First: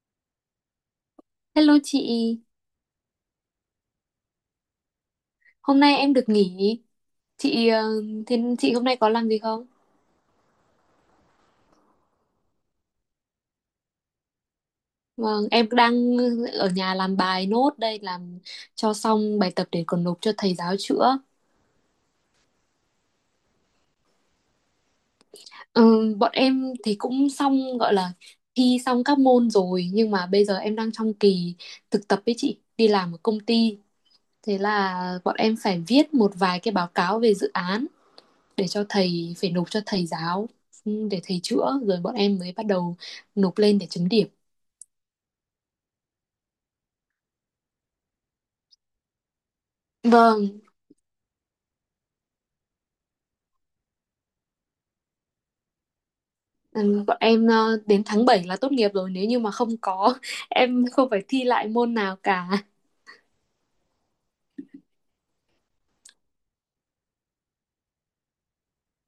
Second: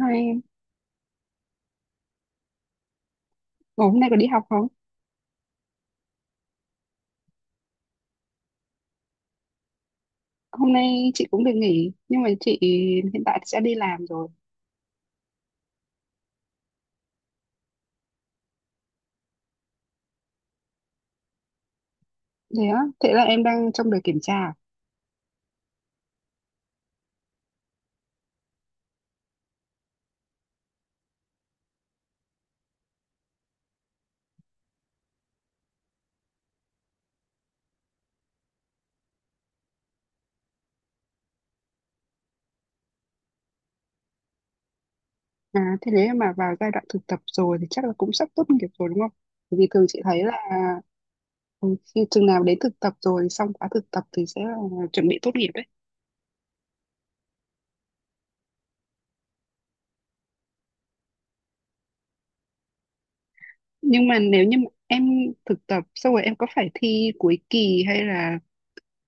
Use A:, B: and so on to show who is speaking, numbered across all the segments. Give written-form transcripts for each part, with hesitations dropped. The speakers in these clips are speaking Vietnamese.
A: Hai em.
B: Hello chị,
A: Ủa, hôm nay có đi học không?
B: hôm nay em được nghỉ. Chị ờ, Thế chị hôm nay có làm gì không?
A: Hôm nay chị cũng được nghỉ, nhưng mà chị hiện tại sẽ đi làm rồi.
B: Vâng, em đang ở nhà làm bài nốt đây làm cho xong bài tập để còn nộp cho thầy giáo chữa.
A: Thế á, thế là em đang trong đợt kiểm tra à?
B: Ừ, bọn em thì cũng xong gọi là thi xong các môn rồi nhưng mà bây giờ em đang trong kỳ thực tập với chị, đi làm ở công ty. Thế là bọn em phải viết một vài cái báo cáo về dự án để cho thầy phải nộp cho thầy giáo, để thầy chữa rồi bọn em mới bắt đầu nộp lên để chấm điểm.
A: À, thế nếu mà vào giai đoạn thực tập rồi thì chắc là cũng sắp tốt nghiệp rồi đúng không? Bởi vì thường chị thấy là
B: Vâng.
A: ừ, khi chừng nào đến thực tập rồi, xong khóa thực tập thì sẽ là chuẩn bị tốt nghiệp đấy.
B: Ừ, bọn em đến tháng 7 là tốt nghiệp rồi nếu như mà không có em không phải thi lại môn nào cả.
A: Nhưng mà nếu như mà em thực tập xong rồi em có phải thi cuối kỳ hay là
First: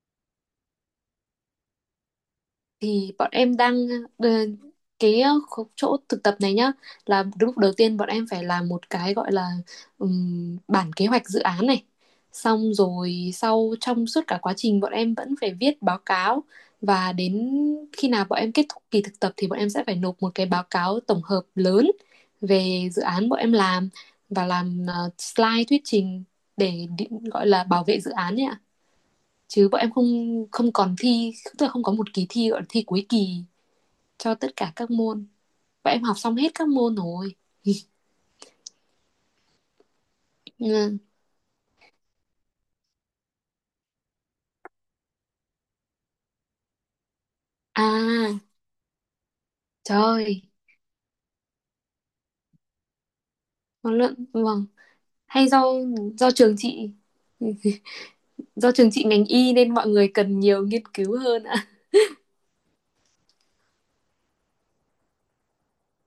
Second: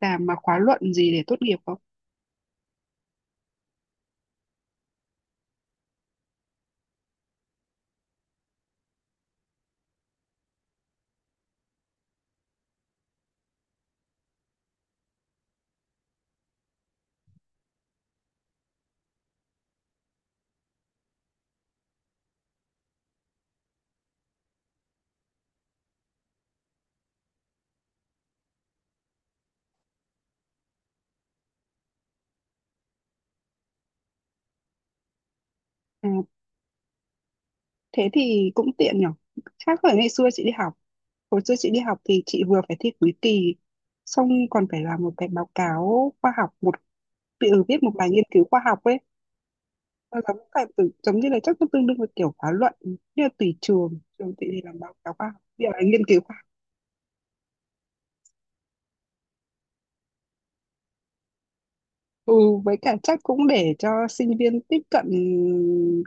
A: làm mà khóa luận gì để tốt nghiệp không?
B: Thì bọn em đang, ờ, cái chỗ thực tập này nhá, là đúng lúc đầu tiên bọn em phải làm một cái gọi là, bản kế hoạch dự án này, xong rồi sau trong suốt cả quá trình bọn em vẫn phải viết báo cáo và đến khi nào bọn em kết thúc kỳ thực tập thì bọn em sẽ phải nộp một cái báo cáo tổng hợp lớn về dự án bọn em làm, và làm slide thuyết trình để gọi là bảo vệ dự án nhé, chứ bọn em không không còn thi, tức là không có một kỳ thi gọi là thi cuối kỳ cho tất cả các môn, bọn em
A: À,
B: học xong hết các môn rồi.
A: thế thì cũng tiện nhở. Khác với ngày xưa chị đi học.
B: Ừ.
A: Hồi xưa chị đi học thì chị vừa phải thi cuối kỳ, xong còn phải làm một cái báo cáo khoa học, một tự viết một bài nghiên
B: À,
A: cứu khoa học ấy.
B: trời
A: Nó giống
B: ơi.
A: phải tự, giống như là chắc nó tương đương với kiểu khóa luận, như là tùy
B: Nó
A: trường,
B: luận,
A: trường chị thì
B: vâng.
A: làm báo cáo khoa học,
B: Hay do
A: bây giờ là nghiên cứu
B: do
A: khoa học.
B: trường chị do trường chị ngành y nên mọi người cần nhiều nghiên cứu hơn ạ.
A: Ừ, với cả chắc cũng để cho sinh viên tiếp cận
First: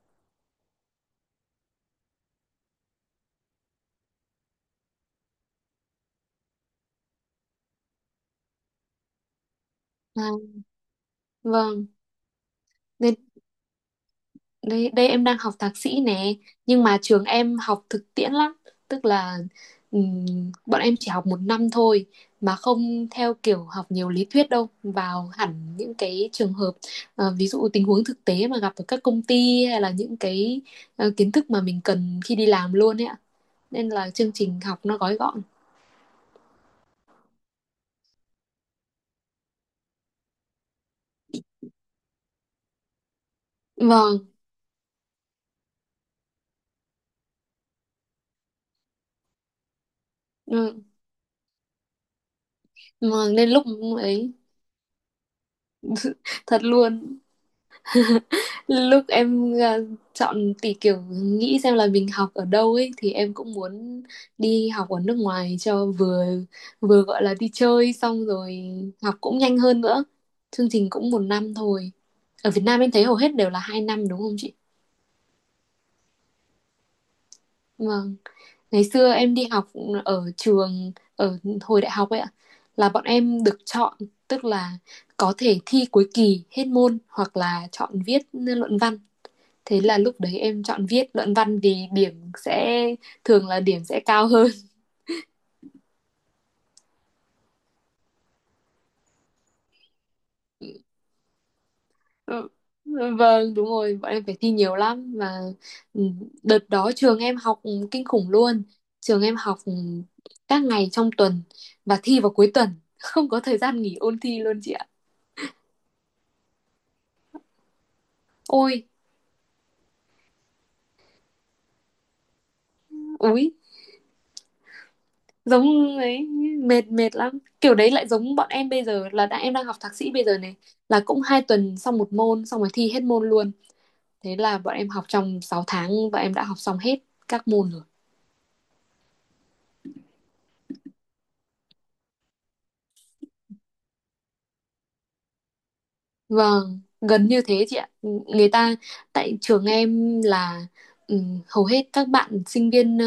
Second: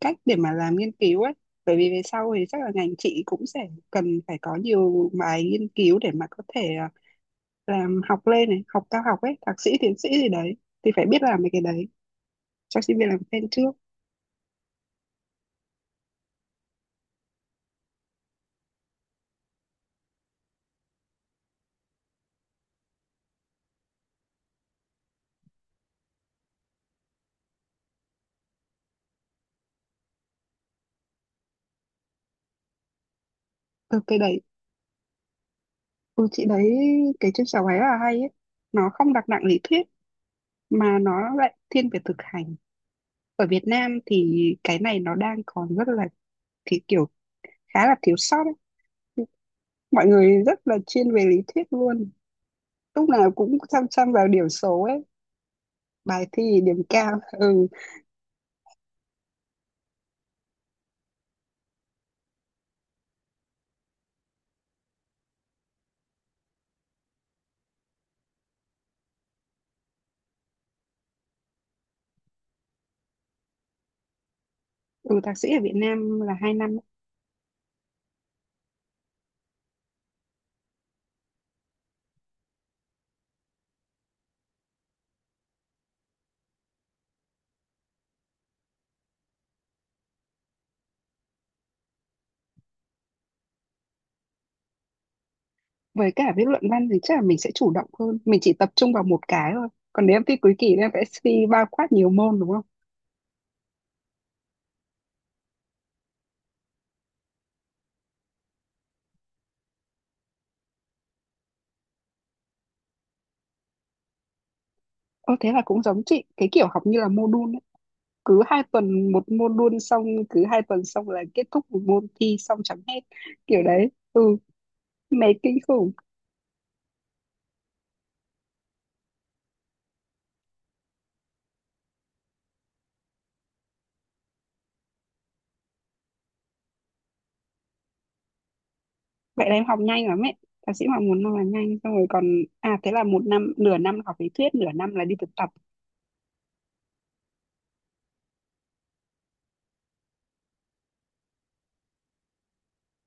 A: cách để mà làm nghiên cứu ấy. Bởi vì về sau thì chắc là ngành chị cũng sẽ cần phải có nhiều bài nghiên cứu để mà có thể làm học lên này, học cao học ấy, thạc sĩ, tiến sĩ
B: À,
A: gì đấy, thì phải biết làm mấy cái
B: vâng,
A: đấy cho sinh viên
B: nên
A: làm quen trước.
B: đây đây em đang học thạc sĩ nè, nhưng mà trường em học thực tiễn lắm, tức là, ừm, bọn em chỉ học một năm thôi, mà không theo kiểu học nhiều lý thuyết đâu, vào hẳn những cái trường hợp, ví dụ tình huống thực tế mà gặp ở các công ty, hay là những cái kiến thức mà mình cần khi đi làm luôn ấy ạ, nên
A: Ừ,
B: là
A: cái
B: chương
A: đấy,
B: trình học nó gói gọn.
A: ừ, chị đấy, cái trên sáu ấy là hay ấy, nó không đặt nặng lý thuyết mà nó lại thiên về thực hành. Ở Việt Nam
B: Vâng.
A: thì cái này nó đang còn rất là, thì kiểu khá là thiếu sót ấy. Mọi người rất là
B: ừ,
A: chuyên về lý thuyết luôn, lúc nào
B: vâng, nên
A: cũng
B: lúc
A: chăm chăm vào
B: ấy,
A: điểm số ấy, bài thi
B: thật
A: điểm
B: luôn.
A: cao. Ừ.
B: Lúc em chọn tỷ kiểu nghĩ xem là mình học ở đâu ấy, thì em cũng muốn đi học ở nước ngoài cho vừa, vừa gọi là đi chơi, xong rồi học cũng nhanh hơn nữa. Chương trình cũng một năm thôi. Ở Việt Nam em thấy hầu hết đều là 2 năm đúng không chị?
A: Ừ, thạc sĩ ở Việt Nam là 2 năm.
B: Vâng. Ngày xưa em đi học ở trường, ở hồi đại học ấy ạ, là bọn em được chọn, tức là có thể thi cuối kỳ hết môn hoặc là chọn viết luận văn. Thế là lúc đấy em chọn viết luận văn vì điểm sẽ, thường là điểm sẽ cao hơn.
A: Với cả viết luận văn thì chắc là mình sẽ chủ động hơn, mình chỉ tập trung vào một cái thôi, còn nếu em thi cuối kỳ thì em phải thi bao quát nhiều môn đúng không?
B: Ừ, vâng, đúng rồi, bọn em phải thi nhiều lắm và, ừ, đợt đó trường em học kinh khủng luôn. Trường em học các ngày trong tuần và thi vào cuối tuần, không có thời gian nghỉ ôn thi luôn chị ạ.
A: Ơ thế là cũng giống chị, cái kiểu học như là module ấy. Cứ hai
B: Ôi,
A: tuần một module xong, cứ 2 tuần xong là kết thúc một môn thi xong chẳng hết.
B: úi,
A: Kiểu đấy, mệt kinh khủng.
B: giống ấy, mệt mệt lắm. Kiểu đấy lại giống bọn em bây giờ, là đã, em đang học thạc sĩ bây giờ này, là cũng hai tuần xong một môn, xong rồi thi hết môn luôn. Thế là bọn em học trong 6 tháng và em đã học xong hết các môn rồi.
A: Vậy là em học nhanh lắm ấy. Thạc sĩ mà muốn là nhanh, xong rồi còn, à thế là một năm, nửa năm học lý thuyết, nửa năm là đi thực tập.
B: Vâng, gần như thế chị ạ. Người ta, tại trường em là, hầu hết các bạn sinh viên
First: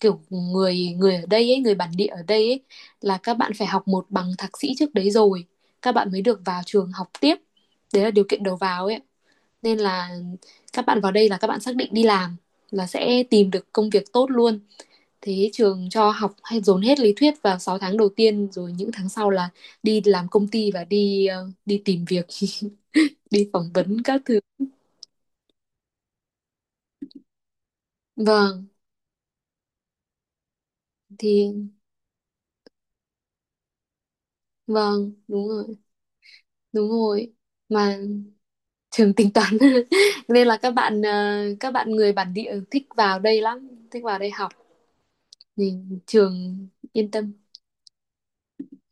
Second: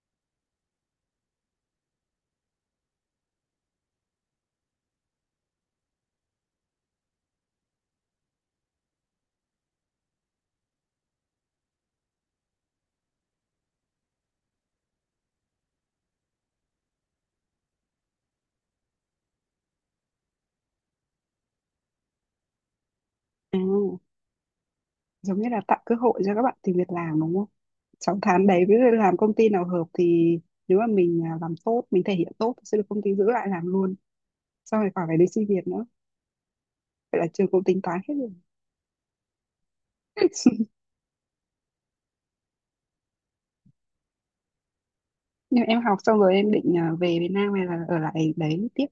B: kiểu người người ở đây ấy, người bản địa ở đây ấy, là các bạn phải học một bằng thạc sĩ trước đấy rồi các bạn mới được vào trường học tiếp. Đấy là điều kiện đầu vào ấy. Nên là các bạn vào đây là các bạn xác định đi làm là sẽ tìm được công việc tốt luôn. Thế trường cho học, hay dồn hết lý thuyết vào 6 tháng đầu tiên, rồi những tháng sau là đi làm công ty và đi đi tìm việc, đi
A: À,
B: phỏng vấn các thứ.
A: giống như là tạo cơ hội cho các bạn tìm việc làm đúng không? 6 tháng đấy,
B: Vâng,
A: ví dụ làm công ty nào hợp thì nếu mà mình
B: thì
A: làm tốt, mình thể hiện tốt thì sẽ được công ty giữ lại làm luôn. Xong rồi khỏi
B: vâng,
A: phải đi xin
B: đúng
A: việc
B: rồi,
A: nữa.
B: đúng
A: Vậy là
B: rồi.
A: trường cũng tính
B: Mà
A: toán hết rồi.
B: trường tính toán. Nên là các bạn các bạn người bản địa thích vào đây lắm, thích vào đây học.
A: Nhưng
B: Thì
A: em học xong rồi em
B: trường
A: định
B: yên
A: về Việt
B: tâm.
A: Nam hay là ở lại đấy tiếp?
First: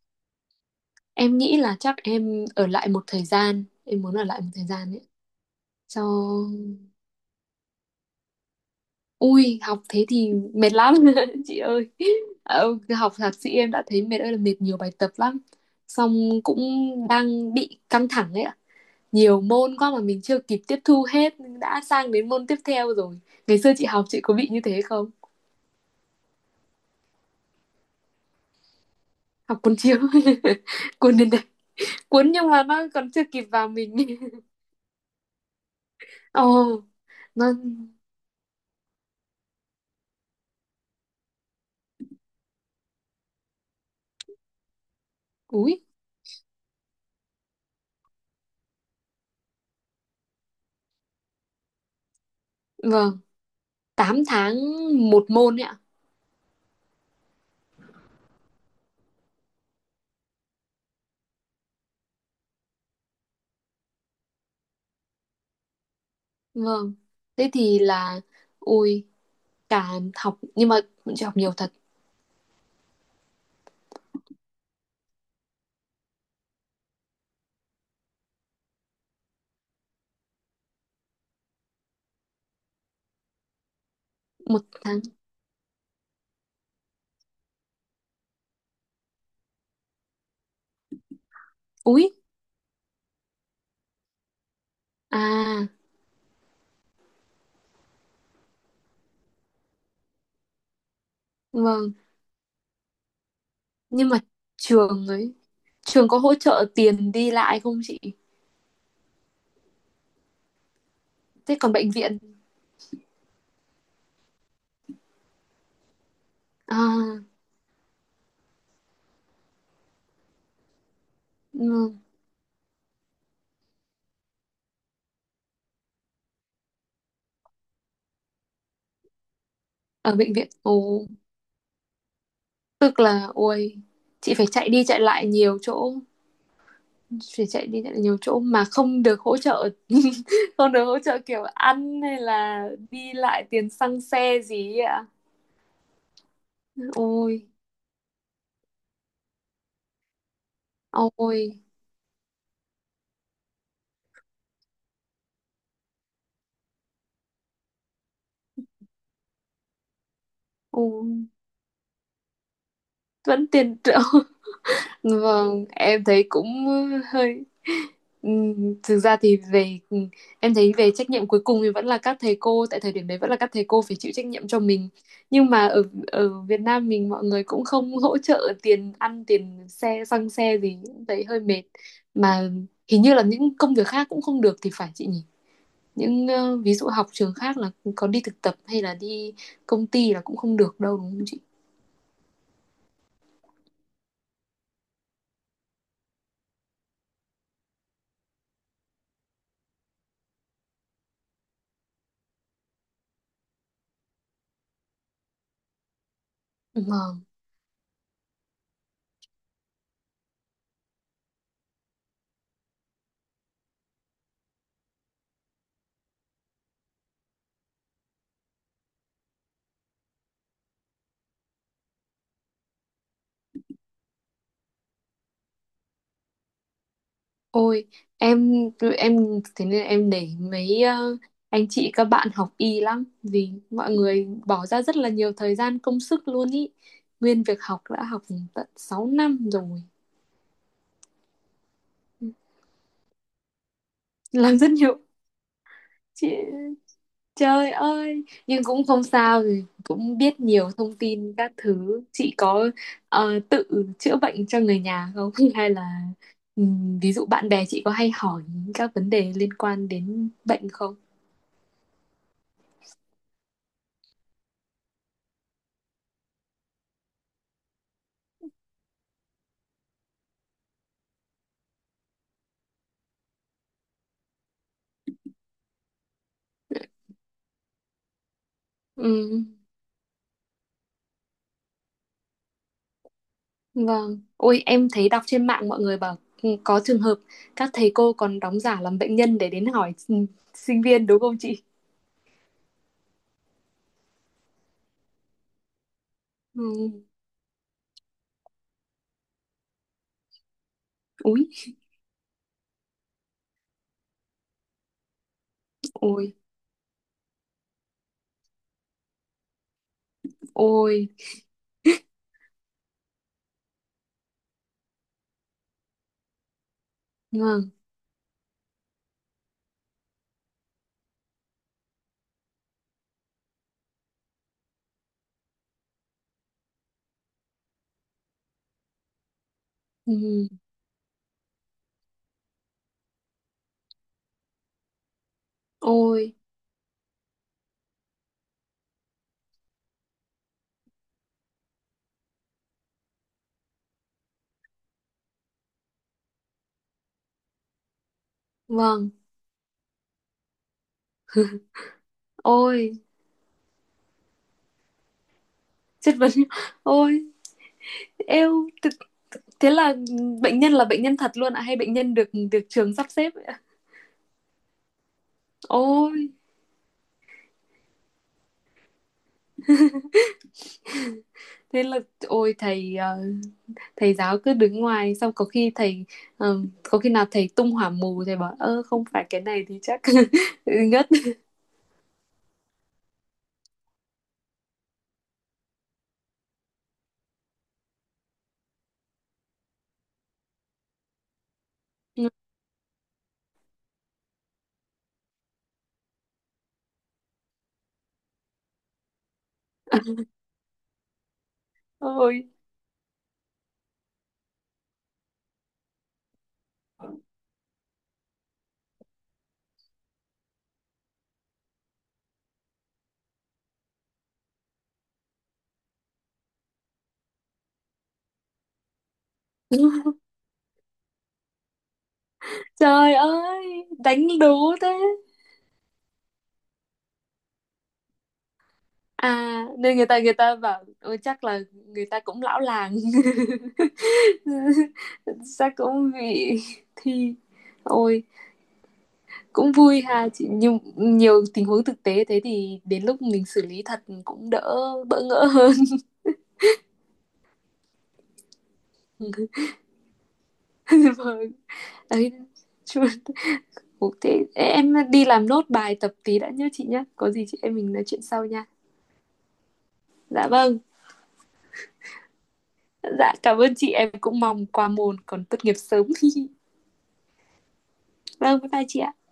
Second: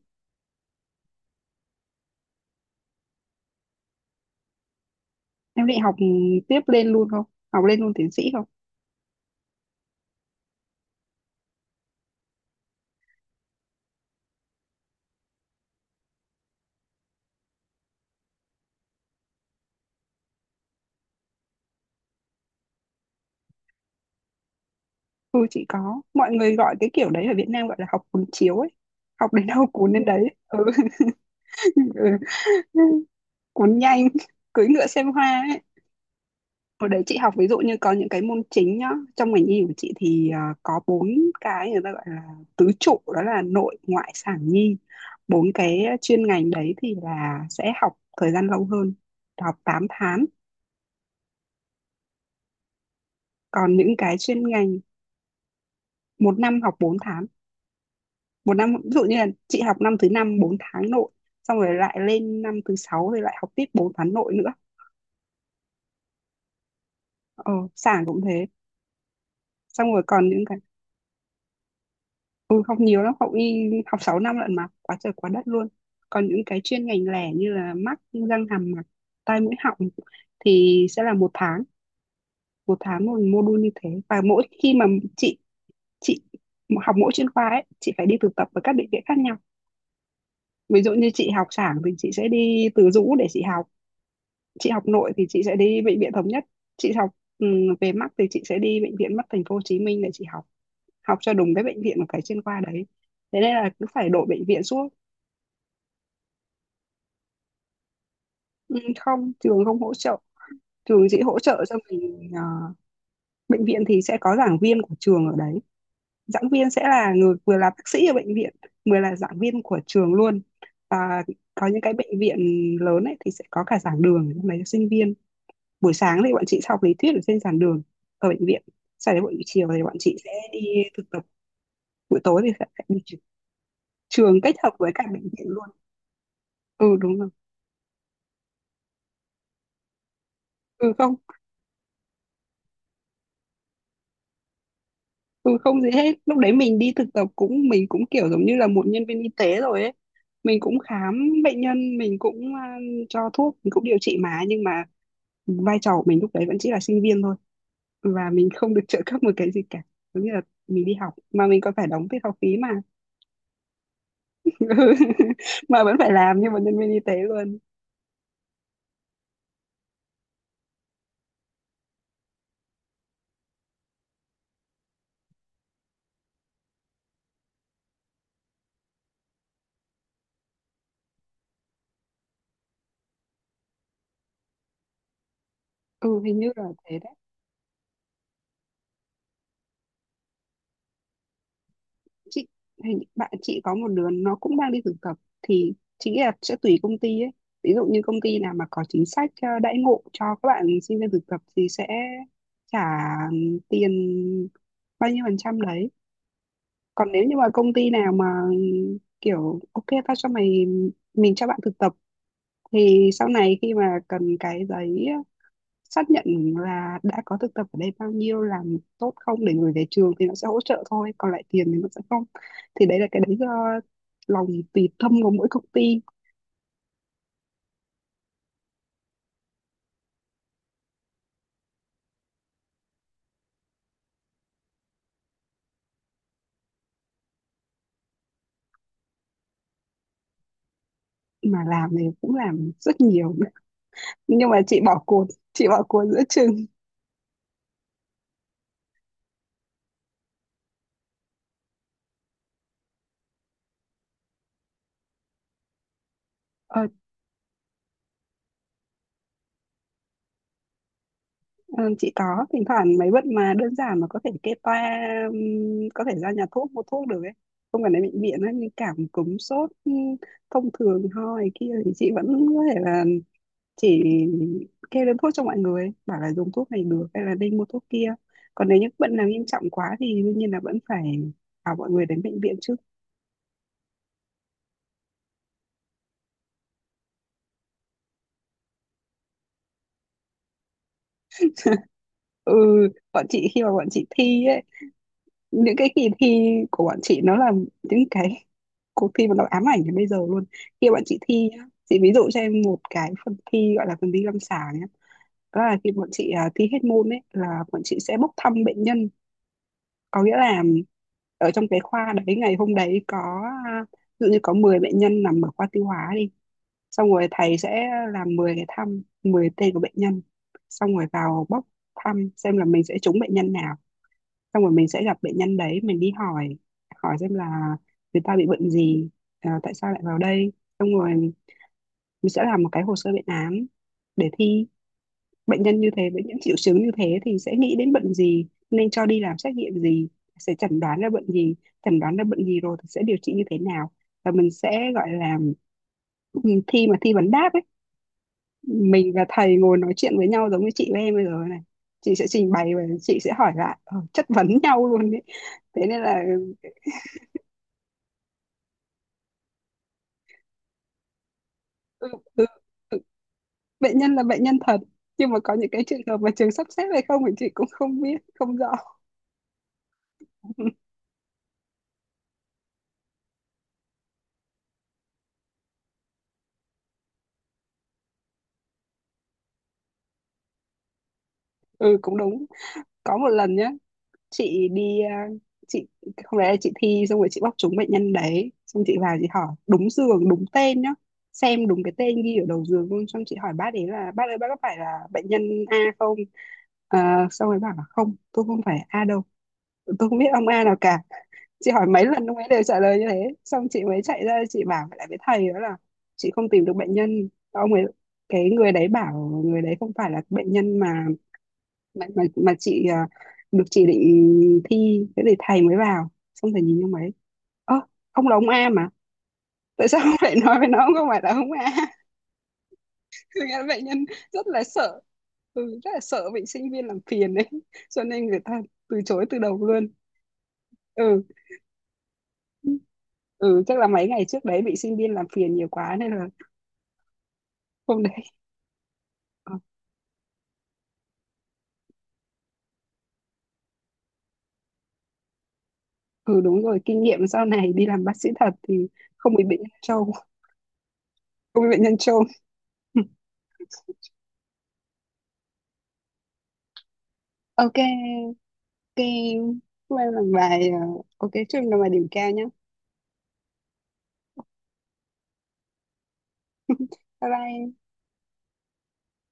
B: Em nghĩ là chắc em ở lại một thời gian, em muốn ở lại một thời gian ấy,
A: Em định học
B: cho.
A: tiếp lên luôn không? Học lên luôn tiến sĩ không?
B: Ui, học thế thì mệt lắm chị ơi. Ờ, học thạc sĩ em đã thấy mệt ơi là mệt, nhiều bài tập lắm. Xong cũng đang bị căng thẳng ấy ạ. Nhiều môn quá mà mình chưa kịp tiếp thu hết đã sang đến môn tiếp theo rồi. Ngày xưa chị học chị có bị như thế không?
A: Ừ chị có. Mọi người gọi cái kiểu đấy ở Việt Nam gọi là học cuốn chiếu ấy. Học đến
B: Học
A: đâu
B: cuốn
A: cuốn
B: chiếu.
A: đến đấy. Ừ.
B: Cuốn đến đây. Cuốn nhưng mà
A: ừ.
B: nó còn chưa kịp vào
A: Cuốn
B: mình.
A: nhanh, cưỡi ngựa xem hoa ấy.
B: Ồ,
A: Hồi đấy chị học ví
B: nó,
A: dụ như có những cái môn chính nhá. Trong ngành y của chị thì có bốn cái người ta gọi là tứ trụ, đó là nội ngoại sản nhi. Bốn
B: ui,
A: cái chuyên ngành đấy thì là sẽ học thời gian lâu hơn, học 8 tháng.
B: vâng,
A: Còn những cái
B: 8
A: chuyên
B: tháng
A: ngành
B: một môn ấy ạ.
A: một năm học 4 tháng. Một năm ví dụ như là chị học năm thứ năm 4 tháng nội, xong rồi lại lên năm thứ sáu rồi lại học tiếp 4 tháng nội nữa.
B: Vâng. Thế
A: Ờ,
B: thì
A: Sảng cũng
B: là,
A: thế,
B: ui,
A: xong
B: cả,
A: rồi còn
B: học
A: những cái,
B: nhưng mà bọn chị học nhiều thật.
A: ừ, học nhiều lắm, học y học 6 năm lận mà quá trời quá đất luôn. Còn những cái chuyên ngành lẻ như là mắt, răng hàm mặt, tai mũi họng thì sẽ là một tháng, một tháng một module như thế. Và mỗi
B: Một
A: khi mà
B: tháng,
A: chị chị học mỗi chuyên khoa ấy, chị phải đi thực tập ở các bệnh viện khác nhau. Ví dụ như chị học sản thì
B: úi,
A: chị sẽ đi Từ Dũ để chị học, chị học nội thì chị sẽ
B: à,
A: đi bệnh viện Thống Nhất, chị học ừ, về mắt thì chị sẽ đi bệnh viện mắt thành phố Hồ Chí Minh để chị học, học cho đúng cái bệnh
B: vâng,
A: viện của cái chuyên khoa đấy. Thế nên là cứ phải
B: nhưng mà
A: đổi bệnh viện suốt.
B: trường ấy, trường có hỗ trợ tiền đi lại không chị?
A: Ừ, không, trường không hỗ trợ, trường chỉ hỗ
B: Thế
A: trợ
B: còn
A: cho
B: bệnh viện?
A: mình, bệnh viện thì sẽ có giảng viên của trường ở đấy. Giảng viên sẽ là
B: À.
A: người vừa là bác sĩ ở bệnh viện vừa là giảng viên của trường luôn. Và có những cái
B: ừ,
A: bệnh viện lớn ấy thì sẽ có cả giảng đường ở trong đấy cho sinh viên. Buổi sáng thì bọn chị sẽ học lý thuyết ở trên giảng đường ở bệnh viện, sau đấy buổi chiều thì bọn
B: Ở
A: chị sẽ
B: bệnh viện.
A: đi
B: Ồ,
A: thực tập, buổi tối thì sẽ đi
B: tức là, ôi, chị
A: trường
B: phải
A: kết
B: chạy
A: hợp
B: đi
A: với
B: chạy
A: cả bệnh
B: lại
A: viện
B: nhiều
A: luôn.
B: chỗ,
A: Ừ đúng rồi.
B: phải chạy đi chạy lại nhiều chỗ mà không được hỗ trợ, không được
A: Ừ
B: hỗ
A: không.
B: trợ kiểu ăn hay là đi lại tiền xăng xe gì ấy ạ.
A: Ừ, không gì hết. Lúc đấy mình đi thực tập,
B: Ôi,
A: cũng mình cũng kiểu giống như là một nhân viên y tế rồi ấy. Mình cũng khám
B: ôi,
A: bệnh nhân, mình cũng cho thuốc, mình cũng điều trị, mà nhưng mà vai trò của mình lúc đấy vẫn chỉ là sinh viên thôi, và mình không được trợ cấp một cái gì cả. Giống như là mình đi
B: ôi,
A: học mà mình còn phải đóng tiền học phí mà.
B: vẫn tiền triệu.
A: Ừ.
B: Vâng,
A: mà vẫn
B: em
A: phải
B: thấy
A: làm
B: cũng
A: nhưng mà nhân viên y tế
B: hơi,
A: luôn.
B: thực ra thì về, em thấy về trách nhiệm cuối cùng thì vẫn là các thầy cô, tại thời điểm đấy vẫn là các thầy cô phải chịu trách nhiệm cho mình. Nhưng mà ở ở Việt Nam mình mọi người cũng không hỗ trợ tiền ăn, tiền xe, xăng xe gì, em thấy hơi mệt. Mà hình như là những công việc khác cũng không được thì phải chị nhỉ?
A: Ừ,
B: Những
A: hình như là
B: ví dụ
A: thế
B: học
A: đấy.
B: trường khác là có đi thực tập hay là đi công ty là cũng không được đâu đúng không chị?
A: Chị hình bạn chị có một đứa nó cũng đang đi thực tập, thì chị nghĩ là sẽ tùy công ty ấy. Ví dụ như công ty nào mà có chính sách đãi ngộ cho các bạn sinh viên thực tập thì sẽ trả tiền bao nhiêu phần trăm đấy. Còn
B: Vâng.
A: nếu như mà công ty nào mà kiểu ok tao cho mày, mình cho bạn thực tập, thì sau này khi mà cần cái giấy xác nhận là đã có thực tập ở đây, bao nhiêu, làm tốt không, để gửi về trường thì nó sẽ hỗ trợ thôi, còn lại tiền thì nó sẽ không. Thì đấy là cái đấy do lòng tùy tâm của mỗi công ty.
B: Ôi, em em thế nên em nể mấy anh chị các bạn học y lắm, vì mọi người bỏ ra rất là nhiều thời gian công sức luôn ý. Nguyên việc học đã học tận 6 năm rồi.
A: Mà làm thì cũng làm rất nhiều, nhưng
B: Làm
A: mà
B: rất
A: chị
B: nhiều.
A: bỏ cuộc, chị bỏ cuộc giữa
B: Chị...
A: chừng.
B: Trời ơi, nhưng cũng không sao rồi, cũng biết nhiều thông tin các thứ. Chị có tự chữa bệnh cho người nhà không? Hay là
A: ờ,
B: ví dụ bạn bè chị có hay hỏi các vấn đề liên quan đến bệnh không?
A: ờ, chị có, thỉnh thoảng mấy bệnh mà đơn giản mà có thể kê toa, ừm, có thể ra nhà thuốc mua thuốc được ấy, không cần đến bệnh viện ấy, như cảm cúm sốt thông thường, ho này kia thì chị vẫn có thể là chỉ kêu lên thuốc cho mọi người, bảo là dùng thuốc này được hay là nên mua thuốc kia. Còn nếu những bệnh nào
B: Ừ.
A: nghiêm trọng quá thì đương nhiên là vẫn phải bảo mọi người đến bệnh viện chứ.
B: Vâng, ôi em thấy đọc trên mạng mọi người bảo, có trường hợp các thầy cô còn đóng giả làm bệnh nhân để đến hỏi sinh viên đúng không chị?
A: Ừ, bọn chị khi mà bọn chị thi ấy, những cái kỳ thi của bọn
B: Ừ.
A: chị nó là những cái cuộc thi mà nó ám ảnh đến bây giờ luôn. Khi bọn chị
B: Úi,
A: thi nhá, chị ví dụ cho em một cái phần thi gọi là phần thi lâm sàng nhá. Đó là khi bọn chị
B: ôi,
A: thi hết môn ấy là bọn chị sẽ bốc thăm bệnh nhân. Có nghĩa là
B: ôi,
A: ở trong cái khoa đấy, ngày hôm đấy có ví dụ như có 10 bệnh nhân nằm ở khoa tiêu hóa đi, xong rồi thầy
B: vâng,
A: sẽ làm 10 cái thăm, 10 tên của bệnh nhân, xong rồi vào bóc thăm xem là mình sẽ trúng bệnh nhân nào. Xong rồi mình sẽ gặp bệnh nhân đấy, mình đi hỏi, hỏi xem là người ta bị bệnh gì, tại sao lại vào
B: ừ,
A: đây. Xong rồi mình sẽ làm một cái hồ sơ bệnh án để thi, bệnh nhân như thế với
B: ôi,
A: những triệu chứng như thế thì sẽ nghĩ đến bệnh gì, nên cho đi làm xét nghiệm gì, sẽ chẩn đoán ra bệnh gì. Chẩn đoán ra bệnh gì rồi thì sẽ điều trị như thế nào. Và mình sẽ gọi là, thi mà thi vấn đáp ấy.
B: vâng,
A: Mình và thầy ngồi nói chuyện với nhau giống như chị với em bây giờ này. Chị sẽ trình bày và
B: ôi,
A: chị sẽ hỏi lại, chất vấn nhau luôn đấy. Thế nên
B: chất
A: là
B: vấn, ôi, eo, thế là bệnh nhân thật luôn ạ, hay bệnh
A: ừ,
B: nhân được
A: ừ,
B: được trường
A: ừ,
B: sắp xếp ạ?
A: bệnh nhân là bệnh nhân thật, nhưng mà có những cái trường hợp
B: Ôi,
A: mà trường sắp xếp hay không thì chị cũng không biết, không rõ.
B: thế là, ôi, thầy giáo cứ đứng ngoài, xong có khi nào thầy tung hỏa mù, thầy bảo ơ không phải cái này thì chắc ngất.
A: ừ cũng đúng. Có một lần nhá, chị đi, chị không lẽ chị thi xong rồi chị bóc trúng bệnh nhân đấy, xong chị vào chị hỏi đúng giường đúng tên nhá, xem đúng cái tên ghi ở đầu giường luôn, xong chị hỏi bác ấy là bác ơi bác có phải là bệnh nhân A không. Ờ, xong rồi bảo là không, tôi không phải A đâu, tôi không biết ông A nào cả. Chị hỏi mấy lần ông ấy
B: Ôi
A: đều trả lời như thế, xong chị mới chạy ra chị bảo lại với thầy đó là chị không tìm được bệnh nhân, ông ấy, cái người đấy bảo người đấy không phải là bệnh nhân Mà chị được chỉ định thi thế thì thầy mới vào, xong thầy nhìn ông ấy: ơ, ông là ông A mà, tại sao ông lại nói với nó ông không phải là ông A.
B: trời
A: Thực ra bệnh
B: ơi
A: nhân
B: đánh
A: rất
B: đố.
A: là
B: Thế
A: sợ, ừ, rất là sợ bị sinh viên làm phiền đấy, cho nên người ta từ chối từ
B: à,
A: đầu luôn.
B: nên người ta bảo ôi
A: Ừ.
B: chắc là người ta cũng lão làng.
A: Ừ, chắc là mấy ngày trước đấy bị sinh viên làm phiền nhiều
B: Chắc
A: quá nên
B: cũng
A: là
B: bị thi.
A: không đấy.
B: Ôi
A: Ờ,
B: cũng vui ha chị, nhưng nhiều tình huống thực tế thế thì đến lúc mình xử lý thật cũng đỡ bỡ ngỡ hơn.
A: ừ đúng rồi, kinh nghiệm sau này đi làm bác sĩ thật thì không bị bệnh nhân trâu,
B: Vâng,
A: không bị bệnh nhân trâu.
B: ấy, chú- ừ, thế em đi làm nốt bài tập tí đã nhớ chị nhé. Có gì chị em
A: ok.
B: mình nói chuyện sau nha.
A: Ok, hôm nay làm
B: Dạ
A: bài,
B: vâng.
A: ok chúc em làm bài điểm cao nhé.
B: Dạ cảm ơn chị, em cũng mong qua môn còn tốt nghiệp sớm.
A: Bye bye.
B: Vâng, bye bye chị ạ.